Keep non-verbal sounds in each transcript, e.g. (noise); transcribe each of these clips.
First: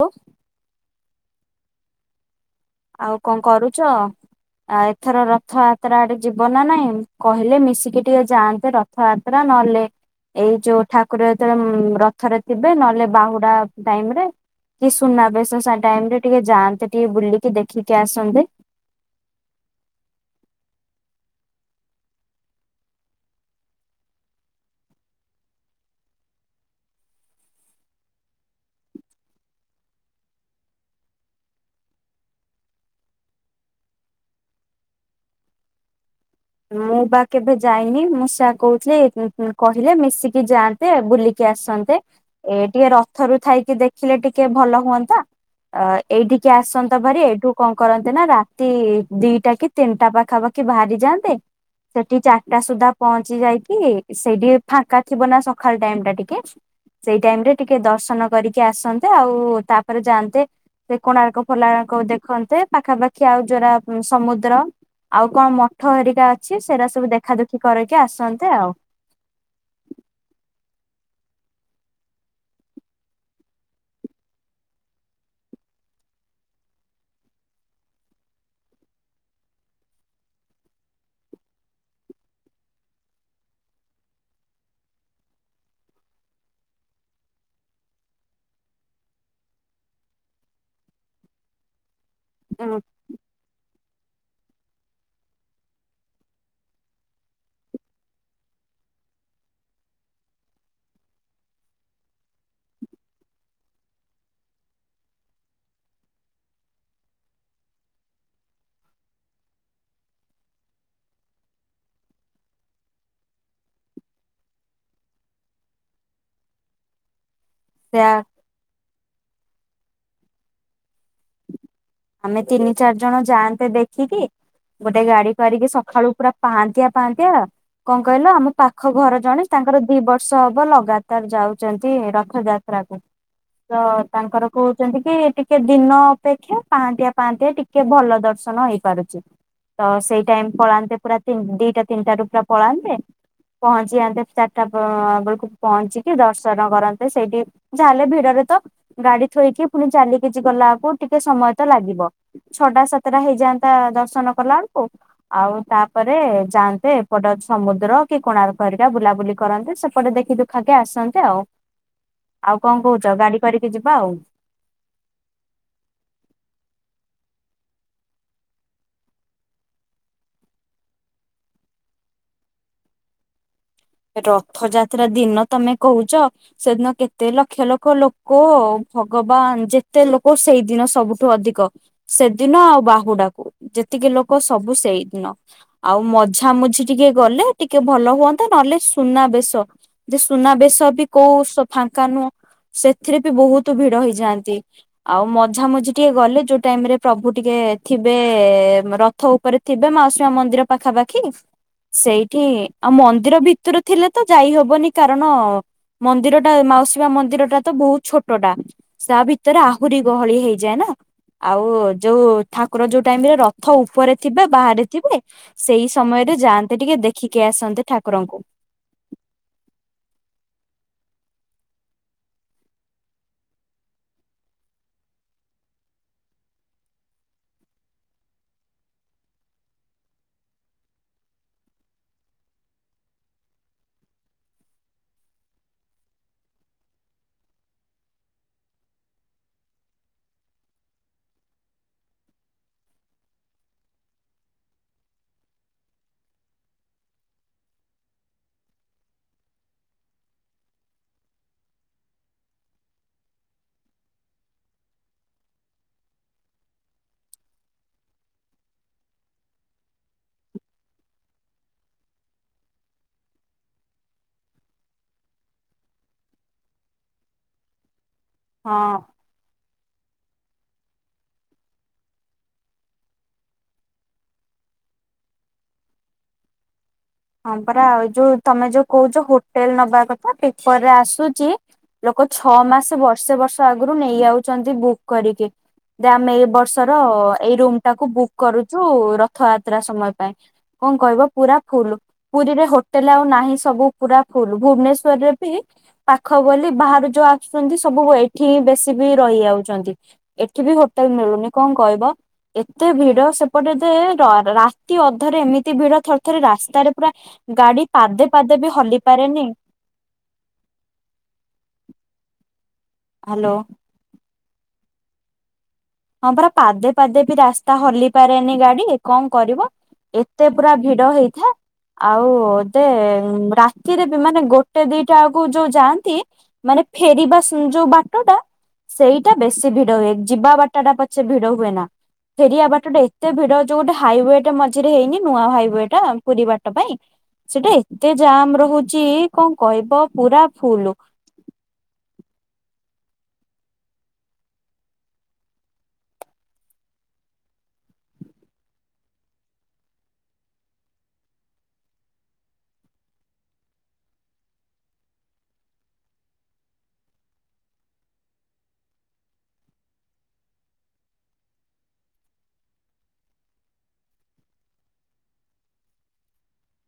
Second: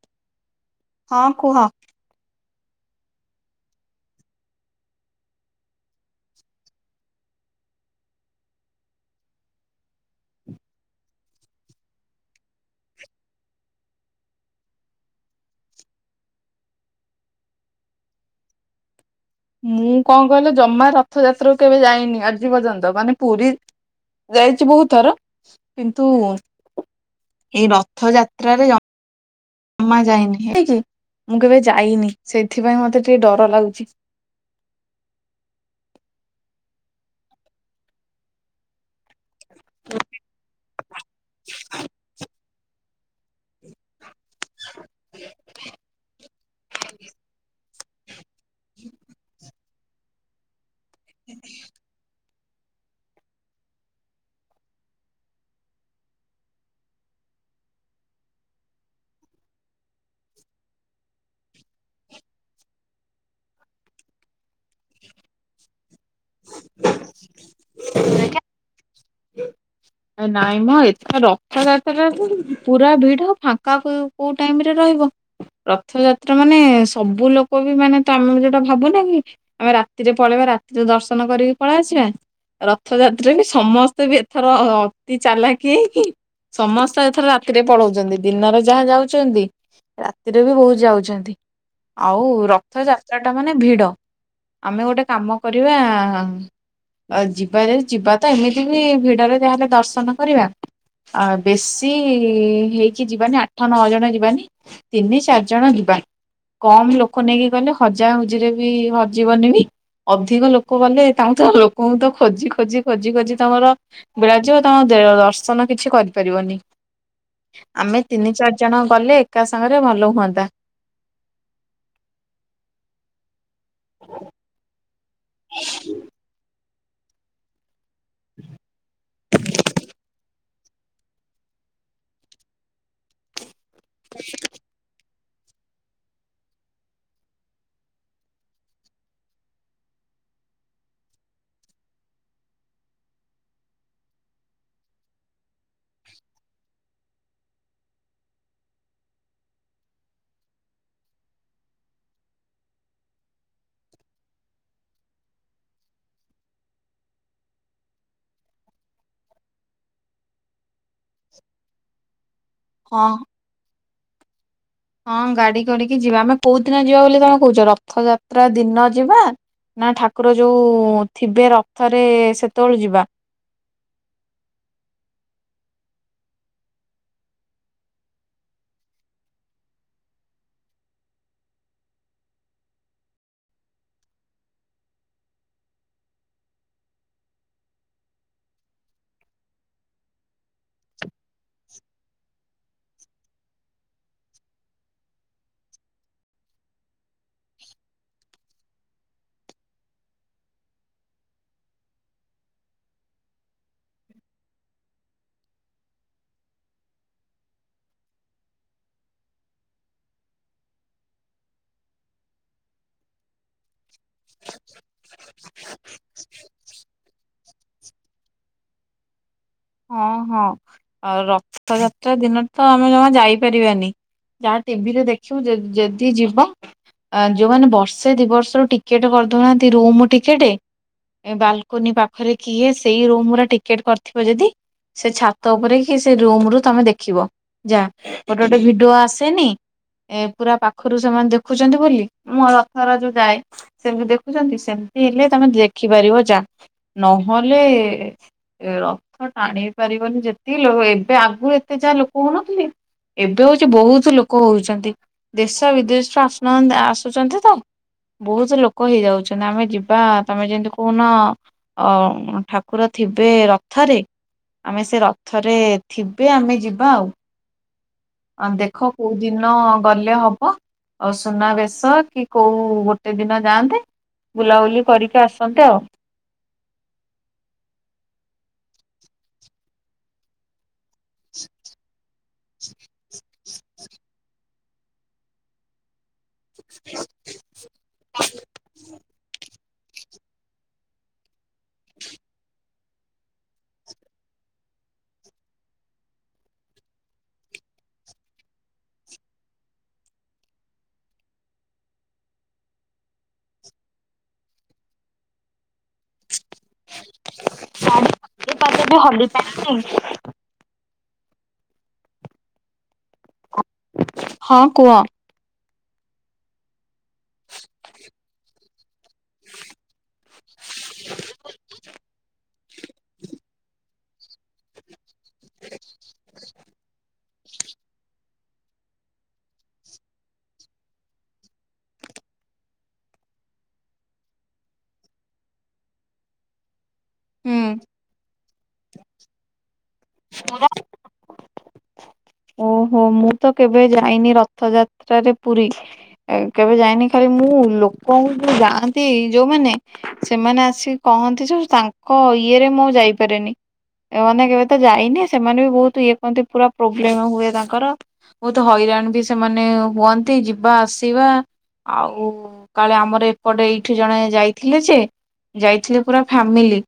ହ ହଁ କୁହ। ଆଉ କଣ କରୁଚ? ଆ ଏଥର ରଥଯାତ୍ରା ଆଡେ ଯିବ ନା ନାଇଁ କହିଲେ ମିଶିକି ଟିକେ ଯାଆନ୍ତେ ର ଥ ଯାତ୍ରା ନହଲେ ଏଇ ଯୋଉ ଠାକୁର ଯେତବେଳେ ଉଁମ୍ ରଥରେ ଥିବେ ନହେଲେ ବାହୁଡା ଟାଇମ ରେ। କି ସୁନାବେଶ ସା ଟାଇମ୍ ରେ ଟିକେ ଯାଆନ୍ତେ ଟିକେ ବୁଲିକି ଦେଖିକି ଆସନ୍ତେ। ମୁଁ କଣ କଇଲ ଜମା ରଥଯାତ୍ରା କୁ କେବେ ଯାଇନି ଆଜି ପର୍ଯ୍ୟନ୍ତ ମାନେ ପୁରୀ ଯାଇଚି ବହୁତ ଥର କିନ୍ତୁ ଏଇ ରଥ ଯାତ୍ରାରେ ଜ ମା ଯାଇନି ହେଇକି ମୁଁ କେବେ ଯାଇନି ସେଥିପାଇଁ ମତେ ଟିକେ ଡର ଲାଗୁଛି। ମୁଁ ବା କେବେ ଯାଇନି ମୁଁ ସେଇଆ କଉଥିଲି। ହୁଁ ହୁଁ କହିଲେ ମିଶିକି ଯାଆନ୍ତେ ବୁଲିକି ଆସନ୍ତେ ଏ ଟିକେ ର ଥରୁ ଥାଇକି ଦେଖିଲେ ଟିକେ ଭଲ ହୁଅନ୍ତା। ଅ ଏଇଠିକି ଆସନ୍ତ ଭାରି ଏଇଠୁ କଣ କରନ୍ତେ ନା ରାତି ଦିଟା କି ତିନିଟା ପାଖାପାଖି ଭାରି ଯାଆନ୍ତେ। ହଜ୍ଞା ସେଠି ଚାରିଟା ସୁଦ୍ଧା ପହଞ୍ଚି ଯାଇକି ସେଇଠି ଫାଙ୍କା ଥିବ ନା ସକାଳ ଟାଇମ ଟା ଟିକେ? ସେଇ ଟାଇମ ରେ ଟିକେ ଦର୍ଶନ କରିକି ଆସନ୍ତେ ଆଉ ତାପରେ ଯାଆନ୍ତେ। ସେଇ କୋଣାର୍କ ଫୋଲାଙ୍କ ଦେଖନ୍ତେ ପାଖାପାଖି ଆଉ ଯୋଉରା ସମୁଦ୍ର ଆଉ କଣ ମଠ ହେରିକା ଅଛି ସେରା ସବୁ ଦେଖାଦୁଖି କରିକି ଆସନ୍ତେ ଆଉ। ନାଇଁ ମ ଏଥର ରଥଯାତ୍ରା ରେ ପୁରା ଭିଡ ଫାଙ୍କା କୋଉ କୋଉ ଟାଇମରେ ରହିବ? ରଥଯାତ୍ରା ମାନେ ସବୁ ଲୋକ ବି ମାନେ ତମେ ଯୋଉଟା ଭାବୁନ କି? ଆମେ ରାତିରେ ପଳେଇବା ରାତିରେ ଦର୍ଶନ କରିକି ପଳେଇ ଆସିବା। ରଥଯାତ୍ରା ବି ସମସ୍ତେ ବି ଏଥର ଅତି ଚାଲାକି ହେଇକି ସମସ୍ତେ ଏଥର ରାତିରେ ପଳଉଚନ୍ତି ଦିନରେ ଯାହା ଯାଉଚନ୍ତି। ରାତିରେ ବି ବହୁତ୍ ଯାଉଚନ୍ତି ଆଉ ରଥ ଯା ତ୍ରା ଟା ମାନେ ଭିଡ ଆମେ ଗୋଟେ କାମ କରିବା ଆଉ ଯିବା ଯଦି ଯିବା ତ ଏମିତି ବି ଭିଡରେ ଯାହା ହେଲେ ଦର୍ଶନ କରିବା। ଆଉ ବେଶୀ ହେଇକି ଯିବାନି ଆଠ ନଅ ଜଣ ଯିବାନି। ତିନି ଚାରି ଜଣ ଯିବା କମ ଲୋକ ନେଇକି କହଲେ ହଜା ହଜିରେ, ବି ହଜିବନି ବି। ଅଧିକ ଲୋକ ଗଲେ, ତାଙ୍କୁ ଲୋକଙ୍କୁ ତ ଖୋଜିଖୋଜି, ଖୋଜିଖୋଜି ତମର ବେଳଯିବ। ଦର୍ଶନ କିଛି କରିପାରିବନି, ଆମେ ସେୟା ତିନି ଚାରି ଜଣ ଗଲେ, ଏକା ସାଙ୍ଗ ରେ ଭଲ ହୁଅନ୍ତା। ଆମେ ତିନି ଚାରି ଜଣ ଯାଆନ୍ତେ ଦେଖିକି, ଗୋଟେ ଗାଡି କରିକି, ସକାଳୁ ପୁରା ପାହାନ୍ତି (inaudible) କଣ କହିଲ, ଆମ ପାଖ ଘର ଜଣେ ତାଙ୍କର ଦି ବର୍ଷ ହବ ଲଗାତାର ଯାଉଛନ୍ତି ରଥଯାତ୍ରା କୁ ତ ତାଙ୍କର କହୁଛନ୍ତି କି, ଟିକେ ଦିନ ଅପେକ୍ଷା ପାନ୍ତିଆ, ପାନ୍ତିଆ ଟିକେ ଭଲ ଦର୍ଶନ ହେଇ ପାରୁଛି। ତ ସେଇ ଟାଇମ ପଳାନ୍ତେ ପୁରା ଦିଟା ତିନିଟାରୁ ପୁରା ପଳାନ୍ତେ ପହଞ୍ଚି ଯାନ୍ତେ, ଚାରିଟା ବେଳକୁ ପହଞ୍ଚିକି, ଦର୍ଶନ କରନ୍ତେ ସେଇଠି ଯାହାେଲେ ଭିଡରେ ତ ଗାଡି ଥୋଇକି, ପୁଣି ଚାଲ କିିଛି ଗଲା ବକୁ ଟିକେ ସମୟ ତ ଲାଗିବ। ଛଅଟା, ସାତଟା ହେଇଯାଆନ୍ତା ଦର୍ଶନ କଲା ବଳକୁ ଆଉ ତାପରେ ଯାଆନ୍ତେ, ଏପଟ ସମୁଦ୍ର କି କୋଣାର୍କ ହେରିକା ବୁଲାବୁଲି କରନ୍ତେ, ସେପଟେ ଦେଖିଦୁଖା (unintelligible) ଆସନ୍ତେ ଆଉ ଆଉ କଣ ହଁ କହୁଛ ଗାଡି କରିକି ଯିବା ଆଉ। ହଁ ଗାଡି କରିକି ଯିବା ଆମେ କୋଉ ଦିନ ଯିବା ବୋଲି ତମେ କହୁଛ? ରଥଯାତ୍ରା ଦିନ ଯିବା? ନା ଠାକୁର ଯୋଉ ଥିବେ ରଥରେ ସେତେବଳେ ଯିବା? ରଥଯାତ୍ରା ଦିନ ତମେ କହୁଛ? ସେଦିନ କେତେ ଲକ୍ଷ, ଲକ୍ଷ ଲୋକ। ଭଗବାନ ଯେତେ ଲୋକ ସେଇ ଦିନ ସବୁଠୁ ଅଧିକ। ସେଦିନ ଆଉ, ବାହୁଡାକୁ ଯେତିକି ଲୋକ ସବୁ ସେଇ ଦିନ। ଆଉ ମଝାମୁଝି ଟିକେ ଗଲେ ଟିକେ ଭଲ ହୁଅନ୍ତା, ନହେଲେ ସୁନା ବେଶ ଯେ ସୁନାବେେଶ ବି କୋଉ ସ ଫାଙ୍କା ନୁହଁ, ସେଥିରେ ବି ବହୁତ ଭିଡ ହେଇଯାନ୍ତି‌। ଆଉ ମଝା ମଝି ଟିକେ ଗଲେ, ଯୋଉ ଟାଇମ୍ ରେ ପ୍ରଭୁ ଟିକେ ଥିବେ ର ରଥ ଉପରେ ଥିବେ ମାଉସୀ ମା ମନ୍ଦିର ପାଖାପାଖି, ସେଇଠି ଆଉ ମନ୍ଦିର ବି (unintelligible) ଥିଲେ ତ ଯାଇ ହବନି କାରଣ ମନ୍ଦିର ଟା ମାଉସୀ ମା ମନ୍ଦିର ଟା ତ ବହୁତ ଛୋଟ ଟା। ତା ଭିତରେ ଆହୁରି ଗହଳି ହେଇଯାଏ ନା। ଆଉ ଯୋଉ ଠାକୁର ଯୋଉ ଟାଇମ୍ ରେ ରଥ ଉପରେ ଥିବେ, ବାହାରେ ଥିବେ ସେଇ ସମୟରେ ଯାଆନ୍ତେ। ଟିକେ ଦେଖିକି ଆସନ୍ତେ ଠାକୁରଙ୍କୁ। ହଁ, ହଁ ଆଉ ରଥଯାତ୍ରା ଦିନ ତ ଆମେ ଜମା ଯାଇପାରିବାନି। ଯାହା ଟିଭିରେ ଦେଖିବୁ ଯ, ଯଦି ଯିବ ଯୋଉମାନେ ବର୍ଷେ, ଦି ବର୍ଷରୁ ଟିକେଟ୍ କରିଦଉନାହାଁନ୍ତି, ରୁମ୍ ଟିକେଟେ ଏ ବାଲକୋନି ପାଖରେ କିଏ ସେଇ ରୁମ ର ଟିକେଟ କରିଥିବ ଯଦି ସେ ଛାତ ଉପରେ କି, ସେ ରୁମ ରୁ ତମେ ଦେଖିବ, ଯା ଗୋଟେ ଗୋଟେ ଭିଡିଓ ଆସେନି ଏ ପୁରା ପାଖରୁ ସେମାନେ ଦେଖୁଛନ୍ତି ବୋଲି, ମୋ ରଥର ଯୋଉ ଯାଏ ସେମିତି ଦେଖୁଛନ୍ତି, ସେମିତି ହେଲେ ତମେ ଦେଖିପାରିବ, ଯା ନହେଲେ ଏ ରଥ ଟାଣି ହେଇ ପାରିବନି, ଯେତିକି ଏବେ ଆଗରୁ ଏତେ ଯାହା ଲୋକ ହଉନଥିଲେ ଏବେ ହଉଚି ବହୁତ ଲୋକ ହଉଚନ୍ତି, ଦେଶ ବିଦେଶରୁୁ ଆସୁନାହା, ଆସୁଚନ୍ତି ତ। ବହୁତ ଲୋକ ହେଇଯାଉଚନ୍ତି, ଆମେ ଯିବା ତମେ ଯେମତି କହୁନ ଅ, ଠାକୁର ଥିବେ ରଥରେ ଆମେ ସେ ରଥରେ ଥିବେ, ଆମେ ଯିବା ଆଉ ହଁ ଦେଖ କୋଉଠି ଦିନ ଗଲେ ହବ। ଆଉ ସୁନା ବେଶ କି କୋଉ ଗୋଟେ ଦିନ ଯାଆନ୍ତେ ବୁଲାବୁଲି କରିକି ଆସନ୍ତେ ଆଉ। ହଁ ପରା ଆଉ ଯୋଉ ତମେ ଯୋଉ କହୁଛ, ହୋଟେଲ ନବା କଥ୍ ପେପରରେ ଆସୁଚି, ଲୋକ ଛଅ ମାସ ବର୍ଷେ ବର୍ଷ ଆଗରୁ ନେଇଯାଉଚି ଯନ୍ତି ବୁକ୍ କରିକି, ଦା ଆମେ ଏଇ ବର୍ଷର ଏଇ ରୁମ୍ ଟାକୁ ବୁକ୍ କରୁଚୁ, ରଥଯାତ୍ରା ସମୟ ପାଇଁ। କଣ କହିବ ପୁରା ଫୁଲୁ। ପୁରୀରେ ହୋଟେଲ ଆଉ ନାହିଁ। ସବୁ ପୁରା ଫୁଲ୍, ଭୁବନେଶ୍ଵରରେ ବି ପାଖ ବୋଲି ବାହାରୁ ଯୋଉ ଆସୁଛନ୍ତି ସବୁ ଏଠି ହିଁ ବେଶୀ ବି ରହିଯାଉଛନ୍ତି। ଏଠି ବି ହୋଟେଲ ମିଳୁନି କଣ କହିବ। ଏତେ ଭିଡ ସେପଟେ ଯେ ର ରାତି ଅଧରେ ଏମିତି ଭିଡ ଥରେ ଥରେ ରାସ୍ତା। ପୁରା ଗାଡି ପାଦେ ପାଦେ ବି ହଲି ପାରେନି‌। ଉଁ। ହାଲୋ। ହଁ କୁଅ। ହଁ ପରା ପାଦେ ପାଦେ ବି ରାସ୍ତା ହଲି ପାରେନି ଗାଡି। କଣ କରିବ ଏତେ ପୁରା ଭିଡ ହେଇଥାଏ ଆଉ ତେ ରା ତିରେ ବି ମାନେ ଗୋଟେ ଦିଟା ଆଳକୁ ଯୋଉ ଯାଆନ୍ତି ମାନେ ଫେରିବା ଯୋଉ ବାଟଟା ସେଇଟା ବେଶୀ ଭିଡ ହୁଏ ଯିବା ବାଟା ଟା ପଛେ ଭିଡ ହୁଏ ନା। ଫେରିବା ବାଟଟା ଏତେ ଭିଡ ଯୋଉ ଗୋଟେ ହାଇୱେ ଟେ ମଝିରେ ହେଇନି ନୂଆ ହାଇୱେ ଟା ପୁରୀ ବାଟ ପାଇଁ। ହୁଁ ସେଟା ଏତେ ଜାମ୍ ରହୁଚି କଣ କହିବ ପୁରା ଫୁଲୁ। ଓହୋ ମୁଁ ତ କେବେ ଯାଇନି ରଥଯାତ୍ରାରେ ପୁରୀ। ଏଇ କେବେ ଯାଇନି ଖାଲି ମୁଁ ଲୋକଙ୍କୁ ଯୋଉ ଯାଆନ୍ତି ଯୋଉ ମାନେ। ସେମାନେ ଆସିକି କହନ୍ତି ଯେ ତାଙ୍କ ଇଏରେ ମୁଁ ଯାଇପାରେନି। ଏ ମାନେ କେବେ ତ ଯାଇନି ସେମାନେ ବି ବହୁତ ଇଏ କରନ୍ତି ପୁରା ପ୍ରୋବ୍ଲେମ ହୁଏ ତାଙ୍କର। ବହୁତ ହଇରାଣ ବି ସେମାନେ ହୁଅନ୍ତି ଯିବା ଆସିବା। ଆଉ କାଳେ ଆମର ଏପଟେ ଏଇଠି ଜଣେ ଯାଇଥିଲେ ଯେ। ଯାଇଥିଲେ ପୁରା ଫାମିଲି।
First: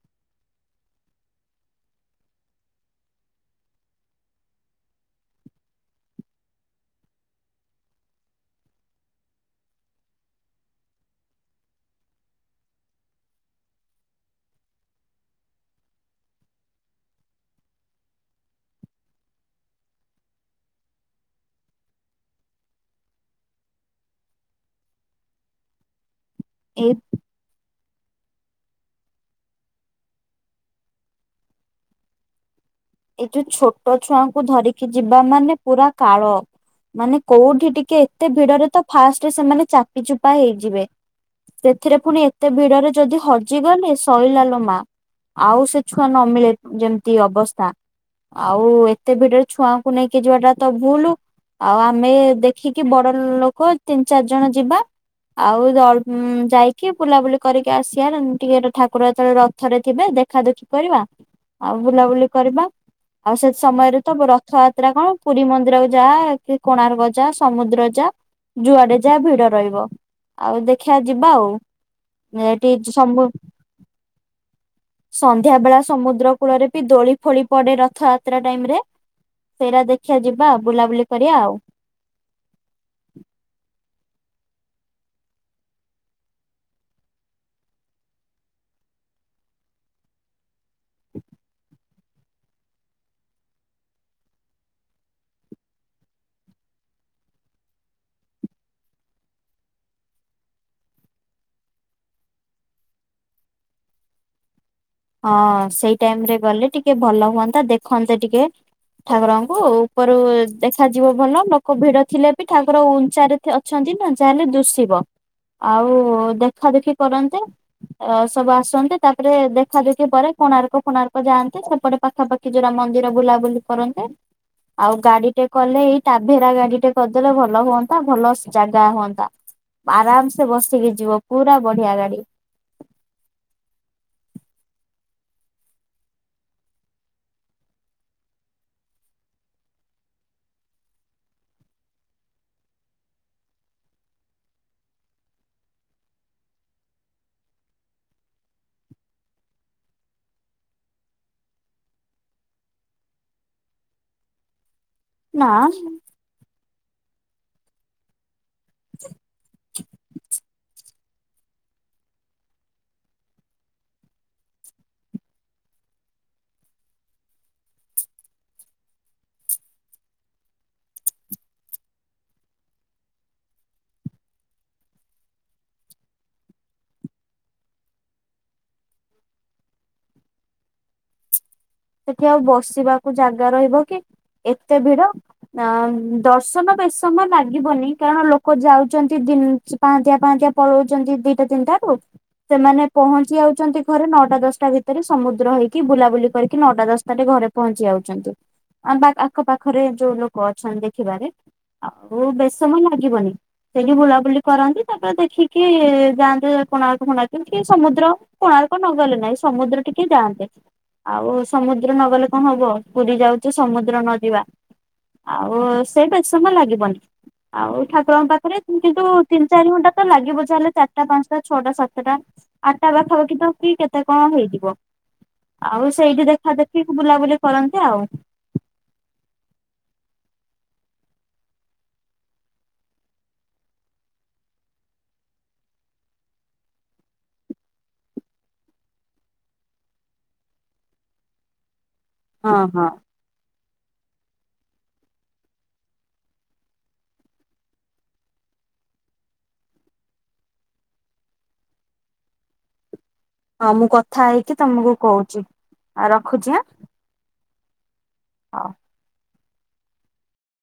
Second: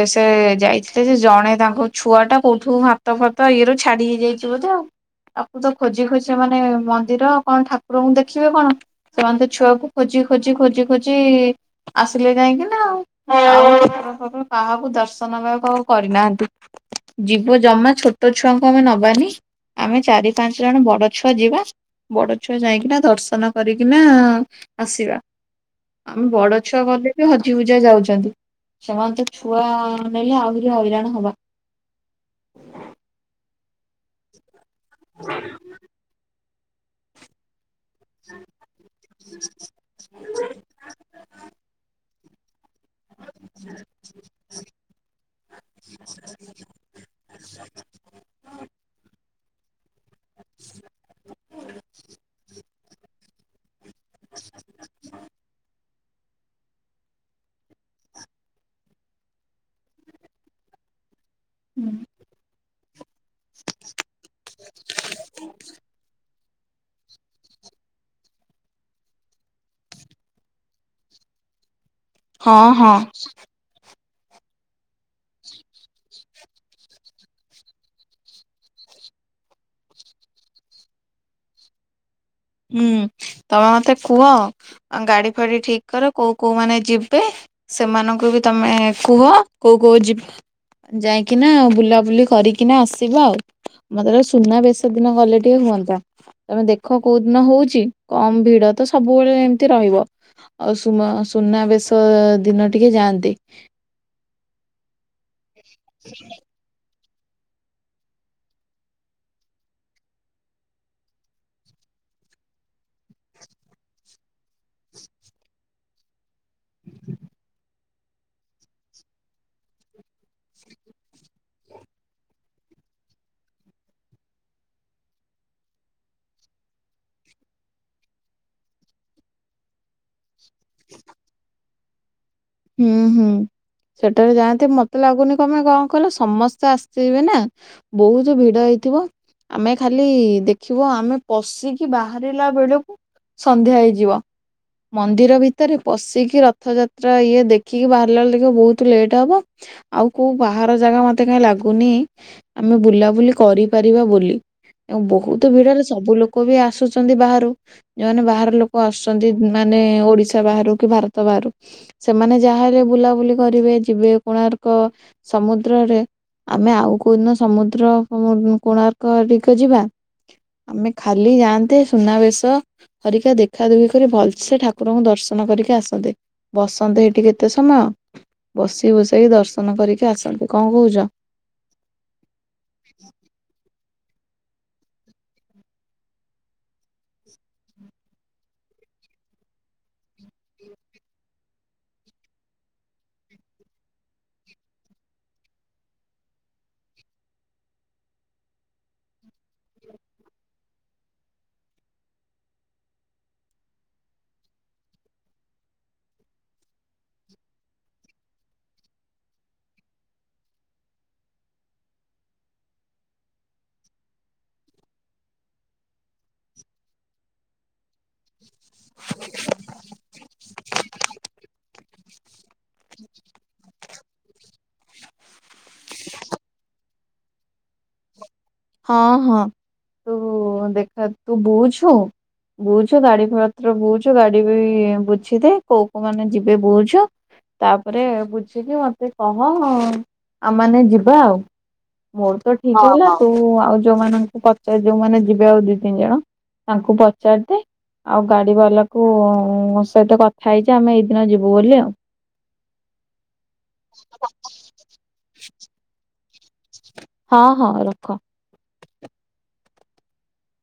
ଏ ସେ ଯାଇଥିଲେ ଯେ ଜଣେ ତାଙ୍କ ଛୁଆ ଟା କୋଉଠୁ ହାତ ଫାତ ଇଏ ରୁ ଛାଡି ହେଇଯାଇଛି। ବୋଧେ ଆଉ ଆକୁ ତ ଖୋଜି ଖୋଜି ସେମାନେ ମନ୍ଦିର କଣ ଠାକୁରଙ୍କୁ ଦେଖିବେ କଣ। ସେମାନେ ତ ଛୁଆକୁ ଖୋଜି ଖୋଜି ଖୋଜି ଖୋଜି। ଆସିଲେ ଯାଇଁ କିନା ଆଉ ଆଉ ଠାକୁର ଫାକୁର କାହାକୁ ଦର୍ଶନ ବି ଆଉ କାହାକୁ କରିନାହାନ୍ତି। ଯିବ ଜମା ଛୋଟ ଛୁଆଙ୍କୁ ଆମେ ନବାନି। ଆମେ ଚାରି ପାଞ୍ଚ ଜଣ ବଡ଼ ଛୁଆ ଯିବା। ବଡ ଛୁଆ ଯାଇକିନା ଦର୍ଶନ କରିକିନା ଆସିବା ଆମେ ବଡ ଛୁଆ ଏଇ ଗଲେ ବି ହଜି ହୁଜା ଯାଉଛନ୍ତି ସେମାନେ ତ ଛୁଆ ନେଲେ ଆହୁରି ହଇରାଣ ହବା। ଏଇ ଯୋଉ ଛୋଟ ଛୁଆଙ୍କୁ ଧରିକି ଯିବା ମାନେ ପୁରା କାଳ ମାନେ କୋଉଠି ଟି କେ କି ଏତେ ଭିଡରେ ତ ଫାଷ୍ଟରେ ସେମାନେ ଚାପିଚୁପା ହେଇଯିବେ ସେଥିରେ ପୁଣି ଏ କେ ତେ ଭିଡରେ ଯଦି ହଜିଗଲେ ସଇଲା ଲୋ ମା। ଆଉ ସେ ଛୁଆ ନ ମିିଳେ ଯେମତି ଅବସ୍ଥା। ଆଉ ଏତେ ଭିଡରେ ଛୁଆଁ ଙ୍କୁ ନେଇକି ଯିବାଟା ତ ଭୁଲୁ ଆଉ ଆମେ ଦେଖିକି ବଡ ଲୋକ। ତିନି ଚାରି ଜଣ ଯିବା ଆଉ ଯା ହୁଁ ଯାଇକି ବୁଲାବୁଲି କରିକି ଆସିବା ଟିକେ ଠାକୁର ଯେତେବେଳେ ରଥରେ ଥିବେ ଦେଖା ଦୁଖି କରିବା। ଆଉ ବୁଲାବୁଲି କରିବା। ଆଉ ସେ ସମୟରେ ତ ରଥଯାତ୍ରା କଣ ପୁରୀ ମନ୍ଦିର ଯା କି କୋଣାର୍କ ଯା ସମୁଦ୍ର ଯା। ଯୁଆଡେ ଯା ଭିଡ ରହିବ ଆଉ ଦେଖିଆ ଯିବା ଆଉ। ହଁ ନେଟ ହଁ ହେଇଛି ସମ୍ବୁ। ସନ୍ଧ୍ୟା ବେଳା ସମୁଦ୍ର କୂଳରେ ବି ଦୋଳି ଫୋଳି ‌। ପଡେ ରଥଯାତ୍ରା ଟାଇମ ରେ ସେଇଟା ଦେଖିଆ ଯିବା ବୁଲାବୁଲି କରିଆ ଆଉ। ହୁଁ ତମେ ମତେ କୁହ ଗାଡି ଫାଡି ଠିକ କର କୋଉ କୋଉ ମାନେ ଯିବେ। ସେମାନଙ୍କୁ ବି ତମେ କୁହ କୋଉ କୋଉ ଯି ଯାଇକିନା ବୁଲାବୁଲି କରିକି କିନା ଆସିବା ଆଉ ମତେ ତ ସୁନା ବେଶ ଦିନ ଗଲେ ଟିକେ ହୁଅନ୍ତା ତମେ ଦେଖ। କୋଉ ଦିନ ହଉଛି କମ ଭିଡ ତ ସବୁବେଳେ ଏମତି ରହିବ। ଆଉ ସୁମ ସୁନାବେଶ ଦିନ ଟିକେ ଯାଆନ୍ତି। ହଁ ସେଇ ଟାଇମ ରେ ଗଲେ ଟିକେ ଭଲ ହୁଅନ୍ତା ଦେଖନ୍ତେ ଟିକେ। ଠାକୁରଙ୍କୁ ଉପରୁ ଦେଖାଯିବ ଭଲ ଲୋକ ଭିଡ ଥିଲେ ବି ଠାକୁର ଉଞ୍ଚାରେ ଥେ ଛନ୍ତି ନା ଜାହେଲେ ଦୂଷିବ। ଆଉ ଦେଖାଦେଖି କରନ୍ତେ ସବୁ ଆସନ୍ତେ ତାପରେ ଦେ ଦେଖା ଦେଖି ପରେ କୋଣାର୍କ ଫୋଣାର୍କ ଯାଆନ୍ତେ ସେପଟେ ପାଖାପାଖି ଯୋରା ମନ୍ଦିର ବୁଲାବୁଲି କରନ୍ତେ।। ଆଉ ଗାଡି ଟେ କଲେ ଏଇ ଟାଭେରା ଗାଡି ଟେ କରିଦେଲେ ଭଲ ହୁଅନ୍ତା ଭଲ ଜାଗା ହୁଅନ୍ତା। ଆରାମସେ ବସିକି ଯିବ ପୁରା ବଢିଆ ଗାଡି। ହୁଁ ହୁଁ। ସେଠାରେ ଯାଆନ୍ତି ମତେ ଲାଗୁନି କଣ ପାଇଁ କଣ କଇଲ ସମସ୍ତେ ଆସିଥିବେ ନା। ବହୁତ ଭିଡ ହେଇଥିବ। ଆମେ ଖାଲି ଦେଖିବୁ ଆମେ ପଶିକି ବାହାରିଲା ବେଳକୁ ସନ୍ଧ୍ୟା ହେଇଯିବ ମନ୍ଦିର ଭିତରେ ପଶିକି ରଥଯାତ୍ରା ର ଇଏ ଦେଖିକି ବାହାରିଲା ବେଳେ ଦେଖିବ ବହୁତ ଲେଟ୍ ହବ। ଆଉ କୋଉ ବାହାର ଜାଗା ମତେ କାଇଁ ଲାଗୁନି ଆମେ ବୁଲାବୁଲି କରିପାରିବା ବୋଲି। ତ ବହୁତ ନା ଭିଡରେ ସବୁ ଲୋକ ବି ଆସୁଛନ୍ତି ବାହାରୁ ଯୋଉମାନେ ବାହାର ଲୋ ଲୋକ ଆସୁଛନ୍ତି ମାନେ ଓଡିଶା ବାହାରୁ କି ଭାରତ ବାହାରୁ ସେମାନେ ଯାହାହେଲେ ବୁଲାବୁଲି କରିବେ ଯିବେ କୋଣାର୍କ ସମୁଦ୍ରରେ ଆମେ ଆଉ କୋଉଦିନ ସମୁଦ୍ର କୋଣାର୍କ ଟିକେ ଯିବା। ଆମେ ଖାଲି ଯାଆନ୍ତେ ସୁନାବେଶ ହରିକା ଦେଖା ଦୁଖି କରି ଭଲ ସେ ଠାକୁରଙ୍କୁ ଦର୍ଶନ କରିକି ଆସନ୍ତେ। ବସନ୍ତେ ହେଠି କେତେ ସମୟ, ବସି ବୁସାକି ଦର୍ଶନ କରିକି ଆସନ୍ତେ କଣ କହୁଛ? ସେଠି ଆଉ ବସିବାକୁ ଜାଗା ରହିବ କି ଏତେ ଭିଡ। ଅ ଦର୍ଶନ ବେଶ ସମୟ ଲାଗିବନି କାରଣ ଲୋକ ଯାଉଛନ୍ତି ଦିନ ପାଁ ତିଆ ପାଁ ତିଆ ପଳଉଛନ୍ତି ଦିଟା ତିନିଟା ରୁ ସେମାନେ ପହଞ୍ଚି ଯାଉଛନ୍ତି ଘରେ ନଅଟା ଦଶଟା ଭିତରେ ସମୁଦ୍ର ହେଇକି ବୁଲାବୁଲି କରିିକ କି ନଅଟା ଦଶଟାରେ ଘରେ ପହଞ୍ଚି ଯାଉଛନ୍ତି। ଆମ ବା ଆଖ ପାାଖରେ ଯୋଉ ଲୋକ ଅଛନ୍ତି ଦେଖିବାରେ ଆଉ ବେଶ ସମୟ ଲାଗିବନି। ସେଇଠି ବୁଲାବୁଲି କରନ୍ତି ତାପରେ ଦେଖିକି ଯାଆନ୍ତେ କୋଣାର୍କ ଫୋନାର୍କ କି ସମୁଦ୍ର କୋଣାର୍କ ନ ଗଲେ ନାଇଁ ସମୁଦ୍ର ଟିକେ ଯାଆନ୍ତେ ଆଉ ସମୁଦ୍ର ନ ଗଲେ କଣ ହବ ପୁରୀ ଯାଉଚେ ସମୁଦ୍ର ନ ଯିବା। ଆଉ ସେଇ ବେଶି ସମୟ ଲାଗିବନି ଆଉ ଠା ଠାକୁରଙ୍କ ପାଖରେ କିନ୍ତୁ ତିନି ଚାରି ଘଣ୍ଟା ତ ଲାଗିବ ଚା ହେଲେ ଚାରିଟା ପାଞ୍ଚଟା ଛଅଟା ସାତଟା ଆଠଟା ପାଖାପାଖି ତ କି କେତେ କଣ ହେଇଯିବ ଆଉ ସେଇଠି ଦେଖ ଦେଖିକି ବୁଲାବୁଲି କରନ୍ତେ ଆଉ। ହଁ ହଁ ତୁ ଦେଖା ତୁ ବୁଝୁ। ବୁଝୁ ଗାଡି ଫତ୍ର ବୁଝୁ ଗାଡି ବି ବୁଝିଦେ କୋଉ କୋଉ ମାନେ ଯିବେ ବୁଝୁ। ତାପରେ ବୁଝିକି ମତେ କହ ଆମମାନେ ଯିବା ଆଉ। ମୋର ତ ହଁ ଠିକ୍ ହଁ ହେଲା। ତୁ ଆଉ ଯୋଉମାନଙ୍କୁ ପଚାର ଯୋଉମାନେ ଯିବେ ଆଉ ଦିଇ ତିନି ଜଣ ତାଙ୍କୁ ପଚାରିଦେ ଆଉ ଗାଡି ବାଲାକୁ ସହିତ କଥା ହେଇଯା ଆମେ ଏଇଦିନ ଯିବୁ ବୋଲି ଆଉ। ହଉ ମୁଁ କଥା ହେଇକି ତମକୁ କହୁଛି ଆଉ ରଖୁଛି ଆଁ। ହଁ ହଁ ରଖ। ହଁ।